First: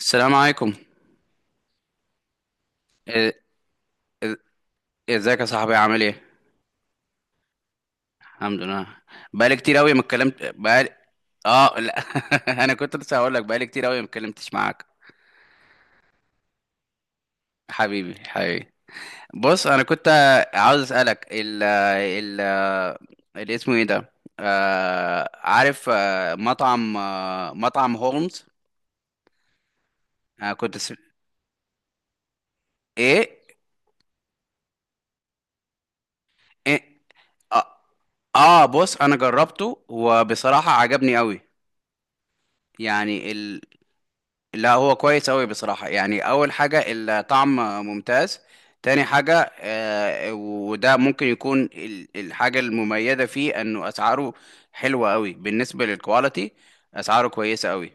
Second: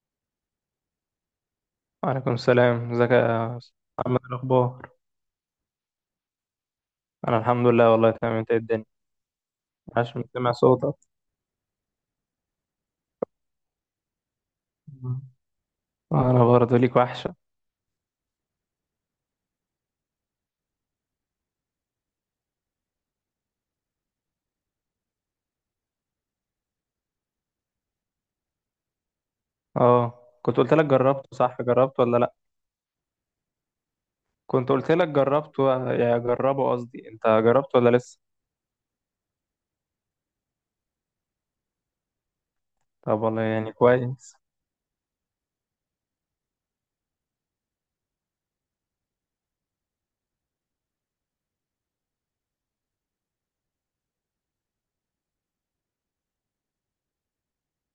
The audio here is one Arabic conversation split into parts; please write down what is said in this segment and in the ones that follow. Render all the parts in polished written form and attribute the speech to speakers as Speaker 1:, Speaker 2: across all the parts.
Speaker 1: السلام عليكم.
Speaker 2: وعليكم السلام. ازيك
Speaker 1: إ-
Speaker 2: يا أستاذ محمد؟
Speaker 1: إ-
Speaker 2: الاخبار؟
Speaker 1: ازيك يا صاحبي، عامل ايه؟
Speaker 2: انا الحمد لله والله تمام. انت إيه
Speaker 1: الحمد
Speaker 2: الدنيا؟
Speaker 1: لله. بقالي كتير قوي ما
Speaker 2: عاش من
Speaker 1: اتكلمت
Speaker 2: سمع صوتك.
Speaker 1: بقالي. اه لا. انا كنت لسه هقول لك بقالي كتير قوي ما اتكلمتش معاك.
Speaker 2: مم. انا برضه ليك وحشه.
Speaker 1: حبيبي حبيبي. بص انا كنت عاوز اسالك ال اللي اسمه ايه ده، عارف، مطعم هولمز.
Speaker 2: اه،
Speaker 1: آه
Speaker 2: كنت قلت
Speaker 1: كنت
Speaker 2: لك
Speaker 1: س...
Speaker 2: جربته، صح؟ جربته ولا لا؟
Speaker 1: ايه
Speaker 2: كنت قلت لك جربته، يا جربه
Speaker 1: ايه
Speaker 2: قصدي، انت جربته
Speaker 1: اه
Speaker 2: ولا لسه؟
Speaker 1: آه، بص انا جربته وبصراحة عجبني قوي
Speaker 2: طب
Speaker 1: يعني.
Speaker 2: والله يعني كويس.
Speaker 1: لا هو كويس أوي بصراحة، يعني أول حاجة الطعم ممتاز، تاني حاجة وده ممكن يكون الحاجة المميزة فيه إنه أسعاره حلوة أوي بالنسبة للكواليتي. أسعاره كويسة أوي.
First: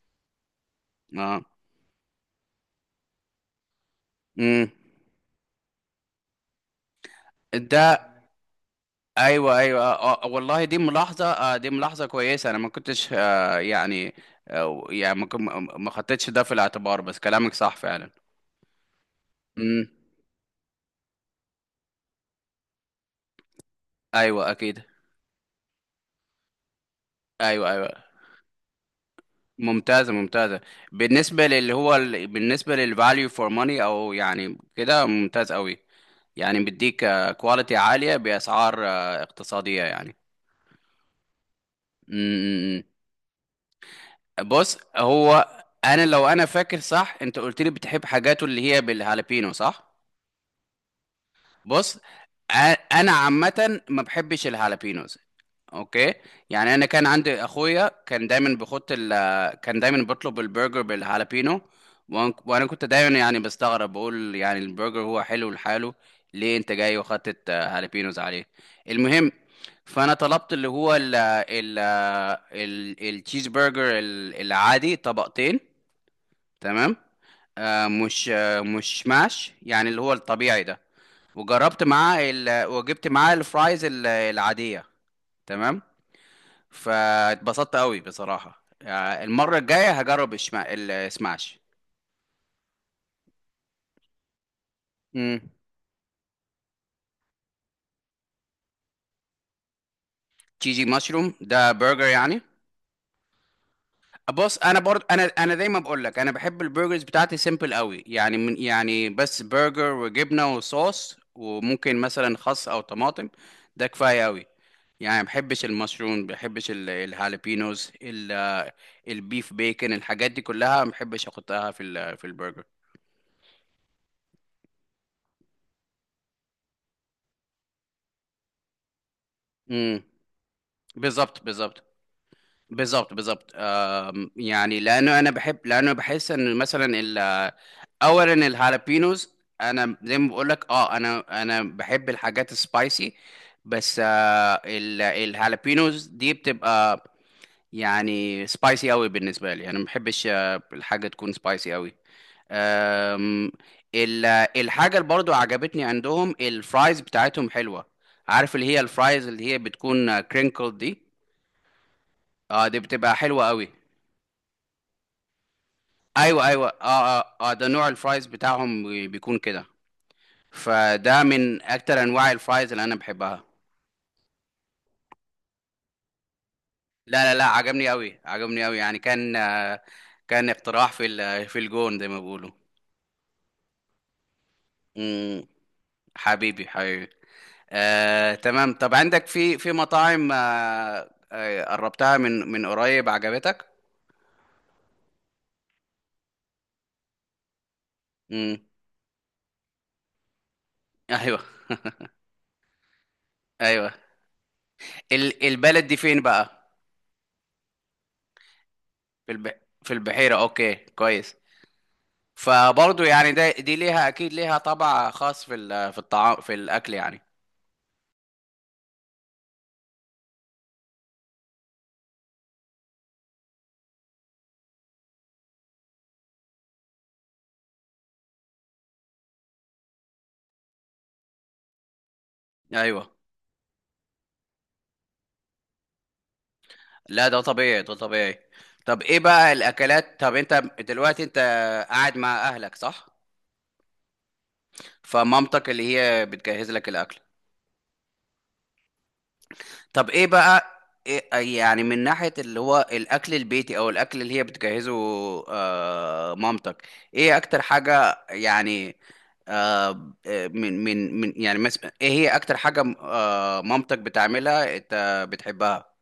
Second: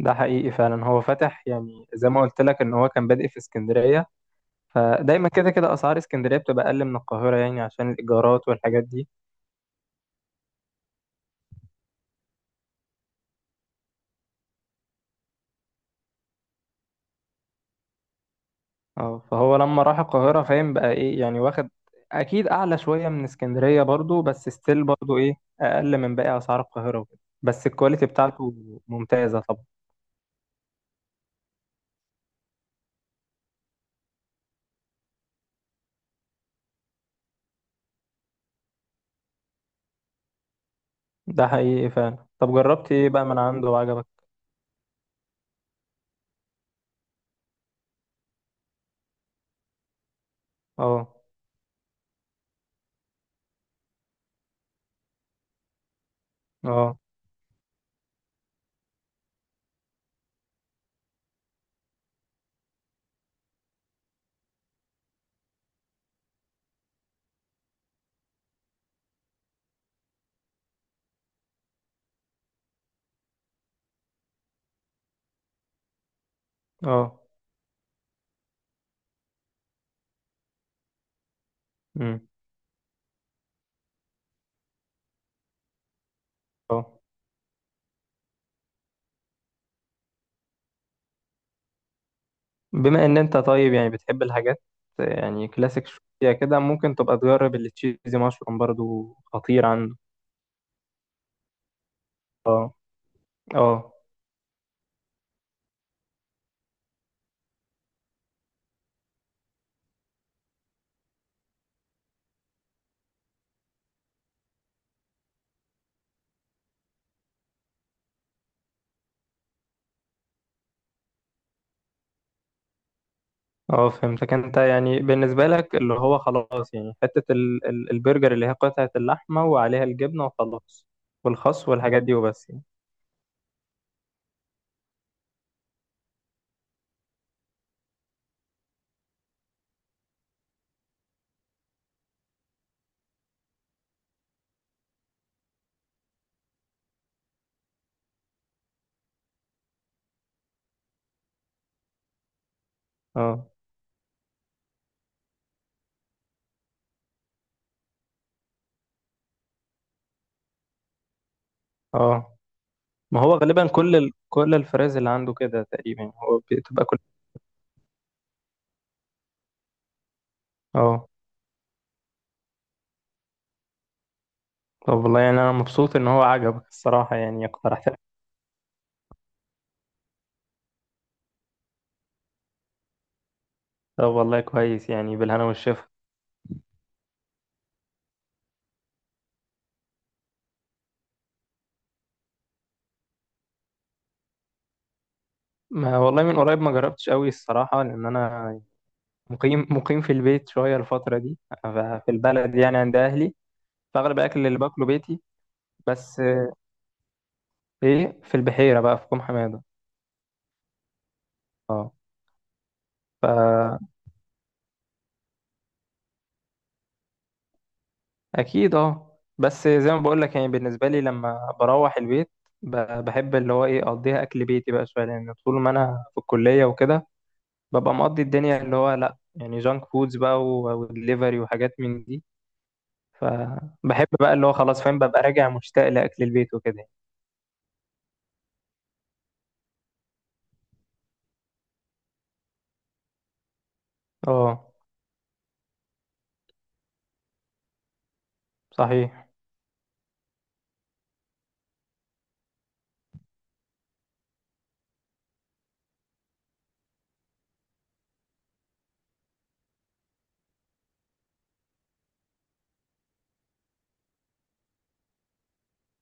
Speaker 2: ده حقيقي فعلا، هو
Speaker 1: اه.
Speaker 2: فاتح يعني زي ما قلت لك ان هو كان بادئ في اسكندريه.
Speaker 1: امم.
Speaker 2: فدايما كده كده اسعار اسكندريه بتبقى اقل من القاهره، يعني عشان
Speaker 1: ده
Speaker 2: الايجارات والحاجات دي.
Speaker 1: أيوه أيوه والله دي ملاحظة، دي ملاحظة كويسة. أنا ما كنتش يعني آه يعني ما كن- ما خدتش ده في الاعتبار، بس كلامك صح فعلا.
Speaker 2: اه، فهو لما
Speaker 1: امم.
Speaker 2: راح القاهرة فاهم بقى ايه يعني، واخد اكيد اعلى شوية من اسكندرية برضو، بس
Speaker 1: أيوه أكيد.
Speaker 2: ستيل برضو ايه، اقل من باقي اسعار القاهرة وكده. بس
Speaker 1: أيوه
Speaker 2: الكواليتي
Speaker 1: أيوه.
Speaker 2: بتاعته ممتازة طبعا.
Speaker 1: ممتازة ممتازة. بالنسبة للي هو بالنسبة للفاليو فور ماني، او يعني كده ممتاز قوي، يعني بيديك كواليتي عالية بأسعار اقتصادية يعني.
Speaker 2: ده حقيقي
Speaker 1: م-
Speaker 2: فعلا. طب
Speaker 1: م- م.
Speaker 2: جربت ايه بقى من عنده وعجبك؟
Speaker 1: بص هو، انا لو انا فاكر صح انت قلت لي بتحب حاجاته اللي هي بالهالبينو صح؟
Speaker 2: اه.
Speaker 1: بص أ- انا عامه ما بحبش الهالابينوز، اوكي. يعني انا
Speaker 2: اه.
Speaker 1: كان عندي اخويا كان دايما بيحط كان دايما بيطلب البرجر بالهالابينو. وانا كنت دايما يعني بستغرب، بقول يعني البرجر هو حلو لحاله، ليه انت جاي وحطت هالابينوز عليه. المهم، فانا طلبت اللي هو ال التشيز برجر العادي طبقتين، تمام.
Speaker 2: اه.
Speaker 1: مش ماش، يعني اللي هو الطبيعي ده.
Speaker 2: امم.
Speaker 1: وجبت معاه الفرايز العادية، تمام.
Speaker 2: اه،
Speaker 1: فاتبسطت قوي بصراحة. المرة الجاية هجرب السماش.
Speaker 2: بما ان انت طيب يعني بتحب الحاجات،
Speaker 1: امم.
Speaker 2: يعني كلاسيك شوية كده، ممكن تبقى تجرب التشيزي مشروم، برضو خطير عنده.
Speaker 1: جي مشروم ده برجر يعني؟
Speaker 2: اه. اه.
Speaker 1: بص انا برضه، انا دايما بقول لك انا بحب البرجرز بتاعتي سيمبل قوي، يعني يعني بس برجر وجبنه وصوص وممكن مثلا خس او طماطم. ده كفايه قوي. يعني ما بحبش المشروم، ما بحبش الهالبينوز، البيف بيكن، الحاجات دي كلها ما بحبش احطها في في البرجر.
Speaker 2: اه. فهمتك. انت يعني بالنسبة لك اللي هو خلاص، يعني حتة ال البرجر اللي هي قطعة اللحمة وعليها
Speaker 1: امم.
Speaker 2: الجبنة وخلاص،
Speaker 1: بالظبط
Speaker 2: والخس
Speaker 1: بالظبط.
Speaker 2: والحاجات دي وبس يعني.
Speaker 1: بالظبط بالظبط. يعني لانه انا بحب، لانه بحس ان مثلا اولا الهالابينوز، انا زي ما بقول لك اه، انا بحب الحاجات السبايسي، بس الهالابينوز دي بتبقى يعني سبايسي قوي. بالنسبه لي انا ما بحبش الحاجه تكون سبايسي قوي.
Speaker 2: اه.
Speaker 1: أم، ال- الحاجة اللي برضو عجبتني عندهم الفرايز بتاعتهم حلوة. عارف اللي هي الفرايز اللي هي بتكون كرينكل دي،
Speaker 2: اه.
Speaker 1: اه دي بتبقى
Speaker 2: ما هو
Speaker 1: حلوة
Speaker 2: غالبا
Speaker 1: قوي.
Speaker 2: كل الفراز اللي عنده كده تقريبا يعني، هو
Speaker 1: ايوه ايوه اه
Speaker 2: بتبقى كل
Speaker 1: اه، ده نوع الفرايز بتاعهم بيكون كده.
Speaker 2: اه.
Speaker 1: فده من اكتر انواع الفرايز اللي انا بحبها.
Speaker 2: طب والله يعني انا مبسوط ان هو عجبك الصراحة،
Speaker 1: لا لا لا،
Speaker 2: يعني
Speaker 1: عجبني
Speaker 2: اقترحت.
Speaker 1: قوي عجبني قوي، يعني كان كان اقتراح في في الجون زي ما بيقولوا.
Speaker 2: طب والله كويس، يعني
Speaker 1: مم.
Speaker 2: بالهنا والشفا.
Speaker 1: حبيبي حبيبي. تمام. طب عندك في في مطاعم قربتها من من قريب عجبتك؟
Speaker 2: ما والله من قريب ما جربتش قوي الصراحة، لأن
Speaker 1: امم.
Speaker 2: أنا مقيم في البيت شوية الفترة دي،
Speaker 1: ايوه.
Speaker 2: ف- في البلد يعني عند أهلي.
Speaker 1: ايوه.
Speaker 2: فأغلب الأكل اللي باكله بيتي.
Speaker 1: البلد دي فين
Speaker 2: بس
Speaker 1: بقى؟
Speaker 2: ايه، في البحيرة بقى، في كوم حمادة.
Speaker 1: في البحيرة، اوكي كويس.
Speaker 2: اه.
Speaker 1: فبرضه يعني ده دي
Speaker 2: فأكيد.
Speaker 1: ليها اكيد ليها طبع خاص في في الطعام في الاكل يعني.
Speaker 2: اه، بس زي ما بقول لك يعني بالنسبة لي لما بروح البيت، بحب اللي هو ايه أقضيها أكل بيتي بقى شوية، لأن طول ما أنا في الكلية وكده ببقى مقضي الدنيا اللي هو لأ، يعني جانك فودز بقى ودليفري وحاجات من دي،
Speaker 1: ايوه.
Speaker 2: فبحب بقى اللي هو خلاص فاهم، ببقى راجع مشتاق لأكل البيت وكده.
Speaker 1: لا ده طبيعي ده طبيعي. طب ايه بقى الاكلات؟ طب انت دلوقتي انت قاعد مع اهلك صح؟
Speaker 2: اه.
Speaker 1: فمامتك اللي هي بتجهز لك الاكل؟
Speaker 2: صحيح.
Speaker 1: طب ايه بقى إيه يعني من ناحية اللي هو الأكل البيتي أو الأكل اللي هي بتجهزه مامتك، ايه أكتر حاجة يعني؟ آه آه، من من من يعني مثلا ايه هي أكتر حاجة مامتك بتعملها انت بتحبها؟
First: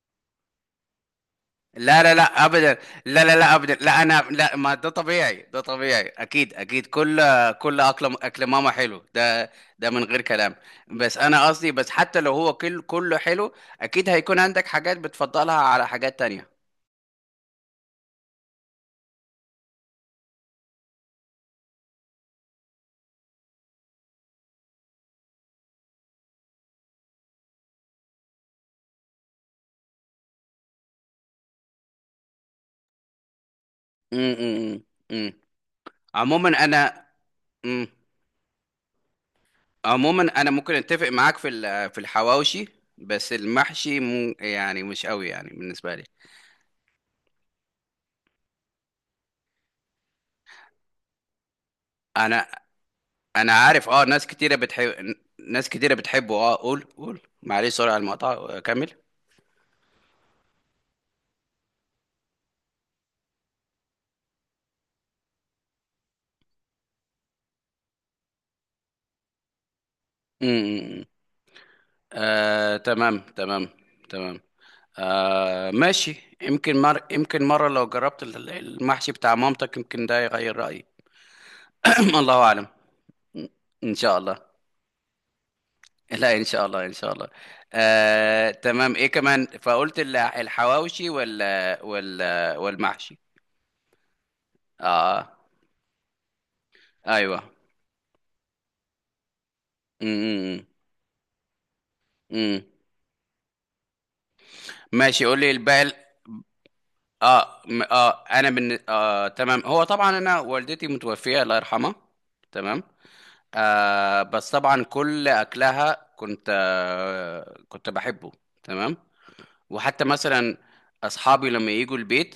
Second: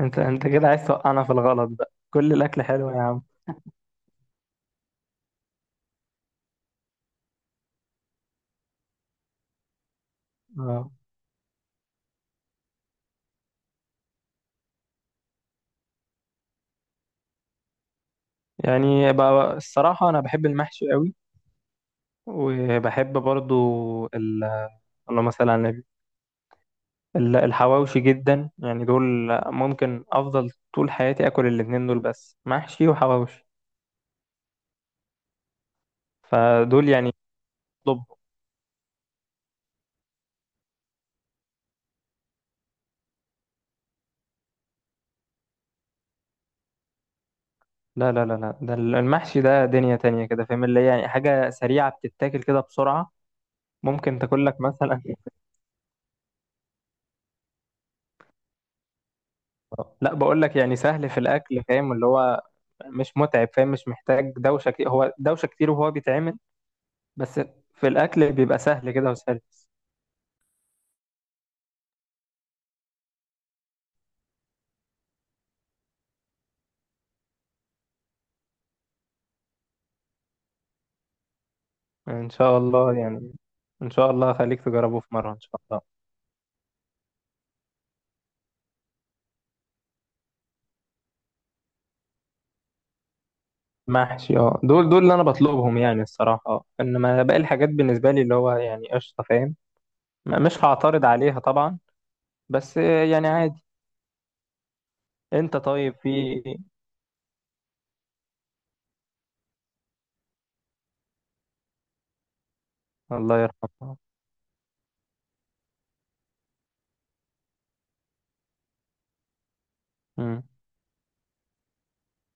Speaker 2: انت كده عايز توقعنا في الغلط، بقى
Speaker 1: لا لا
Speaker 2: كل
Speaker 1: لا
Speaker 2: الأكل
Speaker 1: ابدا.
Speaker 2: حلو يا عم.
Speaker 1: لا لا لا ابدا، لا انا لا، ما ده طبيعي ده طبيعي، اكيد اكيد، كل، كل اكل، اكل ماما حلو ده، ده من غير كلام.
Speaker 2: اه،
Speaker 1: بس انا قصدي بس حتى لو هو كل كله حلو، اكيد هيكون عندك حاجات بتفضلها على حاجات تانية.
Speaker 2: يعني بقى الصراحة أنا بحب المحشي قوي، وبحب برضو ال... اللهم مثلا على النبي الحواوشي جدا، يعني دول ممكن افضل طول حياتي اكل الاتنين دول، بس محشي وحواوشي.
Speaker 1: امم. أمم. عموما
Speaker 2: فدول
Speaker 1: انا،
Speaker 2: يعني.
Speaker 1: امم،
Speaker 2: طب
Speaker 1: عموما انا ممكن اتفق معاك في في الحواوشي، بس المحشي مو يعني مش قوي يعني بالنسبة لي.
Speaker 2: لا لا لا لا، ده المحشي ده دنيا تانية كده فاهم، اللي هي يعني حاجة سريعة بتتاكل
Speaker 1: انا،
Speaker 2: كده بسرعة،
Speaker 1: عارف اه،
Speaker 2: ممكن
Speaker 1: ناس
Speaker 2: تاكل
Speaker 1: كتيره
Speaker 2: لك
Speaker 1: بتحب،
Speaker 2: مثلا.
Speaker 1: ناس كتيره بتحبه اه. قول قول، معلش سوري على المقطع، كمل.
Speaker 2: لا بقول لك يعني سهل في الاكل فاهم، اللي هو مش متعب فاهم، مش محتاج دوشة كتير، هو دوشة كتير وهو بيتعمل بس، في الاكل بيبقى سهل كده وسهل.
Speaker 1: امم. آه تمام تمام تمام. ماشي، يمكن يمكن مرة لو جربت المحشي بتاع مامتك يمكن ده يغير رأيي.
Speaker 2: ان
Speaker 1: الله
Speaker 2: شاء
Speaker 1: أعلم.
Speaker 2: الله يعني. ان
Speaker 1: إن
Speaker 2: شاء
Speaker 1: شاء
Speaker 2: الله
Speaker 1: الله.
Speaker 2: خليك تجربه في مره ان شاء الله.
Speaker 1: لا إن شاء الله إن شاء الله. تمام. إيه كمان فقلت الحواوشي ولا والمحشي؟
Speaker 2: محشي، اه، دول اللي انا
Speaker 1: آه
Speaker 2: بطلبهم يعني الصراحه، اه، انما باقي
Speaker 1: أيوه.
Speaker 2: الحاجات بالنسبه لي اللي هو يعني قشطه فاهم،
Speaker 1: م-
Speaker 2: مش
Speaker 1: م-
Speaker 2: هعترض عليها طبعا،
Speaker 1: م.
Speaker 2: بس يعني عادي.
Speaker 1: ماشي قول لي
Speaker 2: انت طيب
Speaker 1: الباقي.
Speaker 2: في.
Speaker 1: اه م- اه انا من آه تمام. هو طبعا انا والدتي متوفيه الله يرحمها. تمام.
Speaker 2: الله يرحمه.
Speaker 1: بس طبعا كل اكلها كنت كنت بحبه. تمام. وحتى
Speaker 2: امم.
Speaker 1: مثلا اصحابي لما يجوا البيت،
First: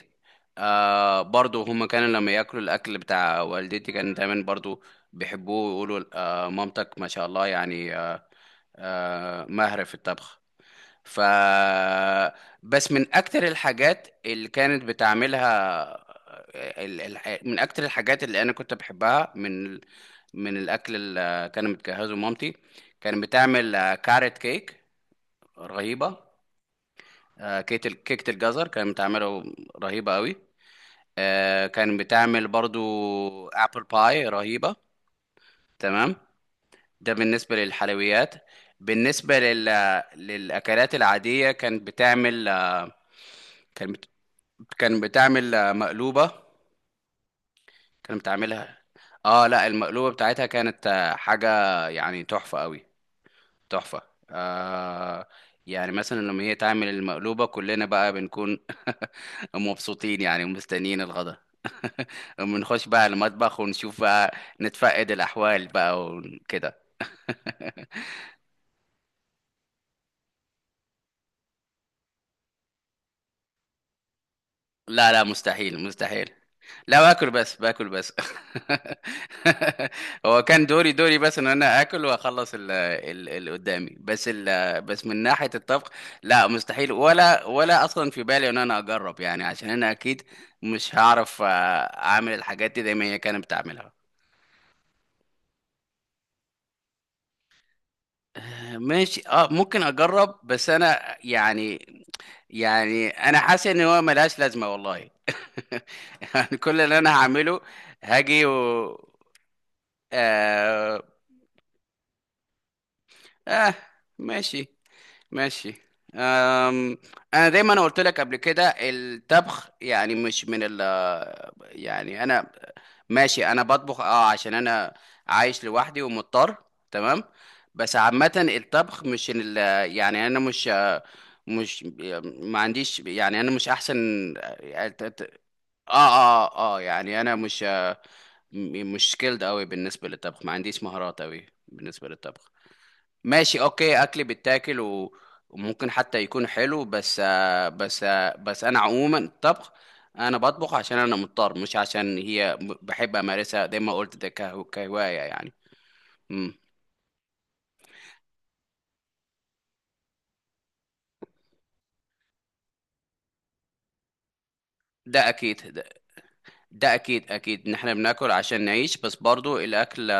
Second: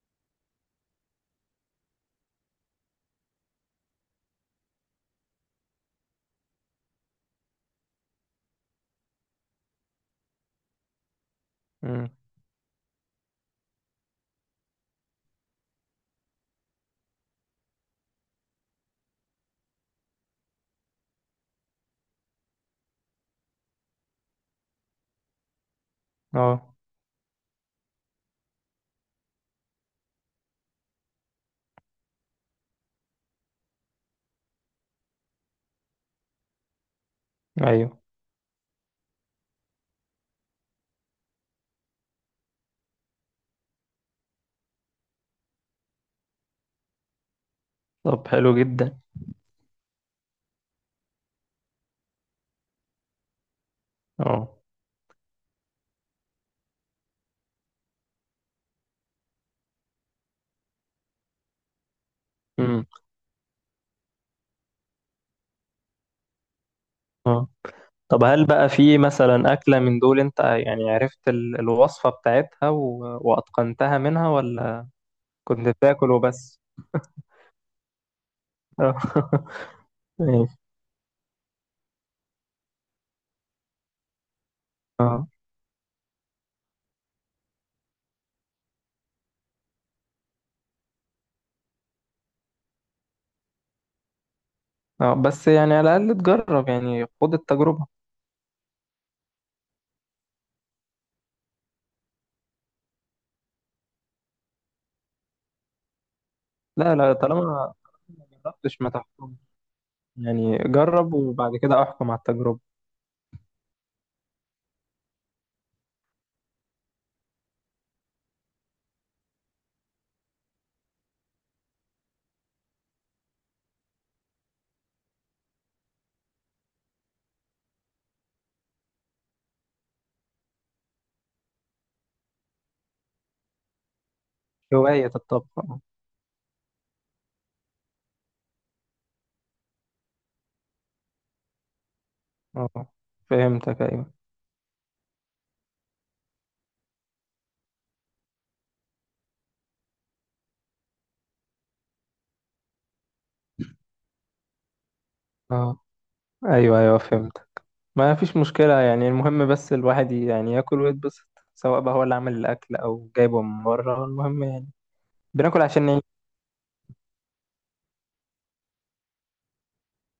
Speaker 1: برضو هم كانوا لما ياكلوا الاكل بتاع والدتي كانوا دايما برضو بيحبوه ويقولوا مامتك ما شاء الله، يعني ماهره في الطبخ. ف
Speaker 2: امم.
Speaker 1: بس من اكتر الحاجات اللي كانت بتعملها، من اكتر الحاجات اللي انا كنت بحبها من من الاكل اللي كان متجهزه مامتي، كانت بتعمل كاريت كيك رهيبه.
Speaker 2: اه،
Speaker 1: كيك كيكه الجزر كانت بتعمله رهيبه قوي. كانت بتعمل برضو ابل باي رهيبه، تمام. ده بالنسبه
Speaker 2: ايوه.
Speaker 1: للحلويات. بالنسبه للاكلات العاديه كانت بتعمل، كانت بتعمل مقلوبة، كانت
Speaker 2: طب حلو
Speaker 1: بتعملها.
Speaker 2: جدا.
Speaker 1: اه لا المقلوبة بتاعتها كانت حاجة يعني تحفة قوي، تحفة.
Speaker 2: اه.
Speaker 1: آه يعني مثلا لما هي تعمل المقلوبة كلنا بقى بنكون مبسوطين يعني ومستنيين الغدا.
Speaker 2: امم.
Speaker 1: بنخش بقى المطبخ ونشوف بقى، نتفقد الأحوال بقى وكده.
Speaker 2: اه. طب هل بقى في مثلا اكله من دول انت يعني عرفت الوصفه بتاعتها واتقنتها منها، ولا
Speaker 1: لا لا
Speaker 2: كنت
Speaker 1: مستحيل
Speaker 2: بتاكل
Speaker 1: مستحيل.
Speaker 2: وبس؟
Speaker 1: لا باكل بس، باكل بس. هو
Speaker 2: ماشي.
Speaker 1: كان دوري دوري بس ان انا اكل واخلص اللي قدامي بس. بس من
Speaker 2: اه.
Speaker 1: ناحيه الطبخ لا مستحيل، ولا ولا اصلا في بالي ان انا اجرب، يعني عشان انا اكيد مش هعرف اعمل الحاجات دي زي ما هي كانت بتعملها.
Speaker 2: اه، بس يعني على الأقل تجرب، يعني خد التجربة.
Speaker 1: ماشي اه ممكن اجرب، بس انا يعني، يعني انا حاسس ان هو ملهاش لازمه والله. يعني كل
Speaker 2: لا
Speaker 1: اللي انا
Speaker 2: لا، طالما
Speaker 1: هعمله
Speaker 2: ما
Speaker 1: هاجي و...
Speaker 2: جربتش ما تحكمش. يعني
Speaker 1: آه,
Speaker 2: جرب وبعد كده احكم على التجربة.
Speaker 1: آه ماشي ماشي. آم، أنا دايما قلت لك قبل كده الطبخ يعني مش من ال يعني أنا ماشي، أنا بطبخ أه عشان أنا عايش لوحدي ومضطر، تمام. بس عامة الطبخ مش من ال يعني أنا مش مش ما عنديش، يعني أنا مش أحسن آه
Speaker 2: هواية الطبخ، اه.
Speaker 1: يعني أنا مش سكيلد أوي بالنسبة للطبخ، ما عنديش مهارات أوي بالنسبة للطبخ.
Speaker 2: اه.
Speaker 1: ماشي
Speaker 2: فهمتك،
Speaker 1: اوكي،
Speaker 2: أيوه.
Speaker 1: اكل بيتاكل وممكن حتى يكون حلو، بس بس انا عموما الطبخ، انا بطبخ عشان انا مضطر مش عشان هي بحب امارسها زي ما قلت ده كهواية يعني.
Speaker 2: اه،
Speaker 1: امم.
Speaker 2: أيوه أيوه فهمت. ما فيش مشكلة يعني، المهم بس الواحد يعني ياكل ويتبسط، سواء بقى هو اللي عامل الأكل أو جايبه من بره، المهم يعني
Speaker 1: ده
Speaker 2: بناكل
Speaker 1: اكيد
Speaker 2: عشان نعيش.
Speaker 1: ده اكيد اكيد ان احنا بناكل عشان نعيش، بس برضو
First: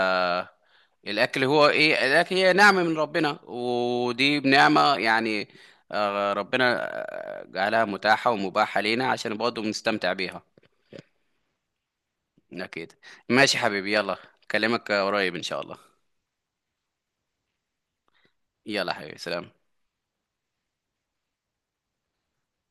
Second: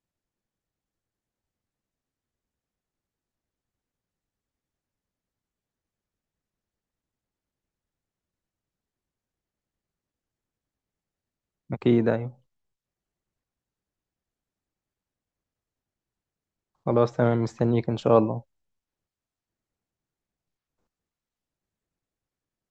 Speaker 1: الاكل هو ايه، الاكل هي نعمة من ربنا ودي بنعمة، يعني ربنا جعلها متاحة ومباحة لينا عشان برضو بنستمتع بيها.
Speaker 2: أكيد، أيوه.
Speaker 1: أكيد. ماشي حبيبي يلا، أكلمك قريب إن شاء الله.
Speaker 2: خلاص تمام مستنيك إن شاء الله.
Speaker 1: يلا حبيبي سلام.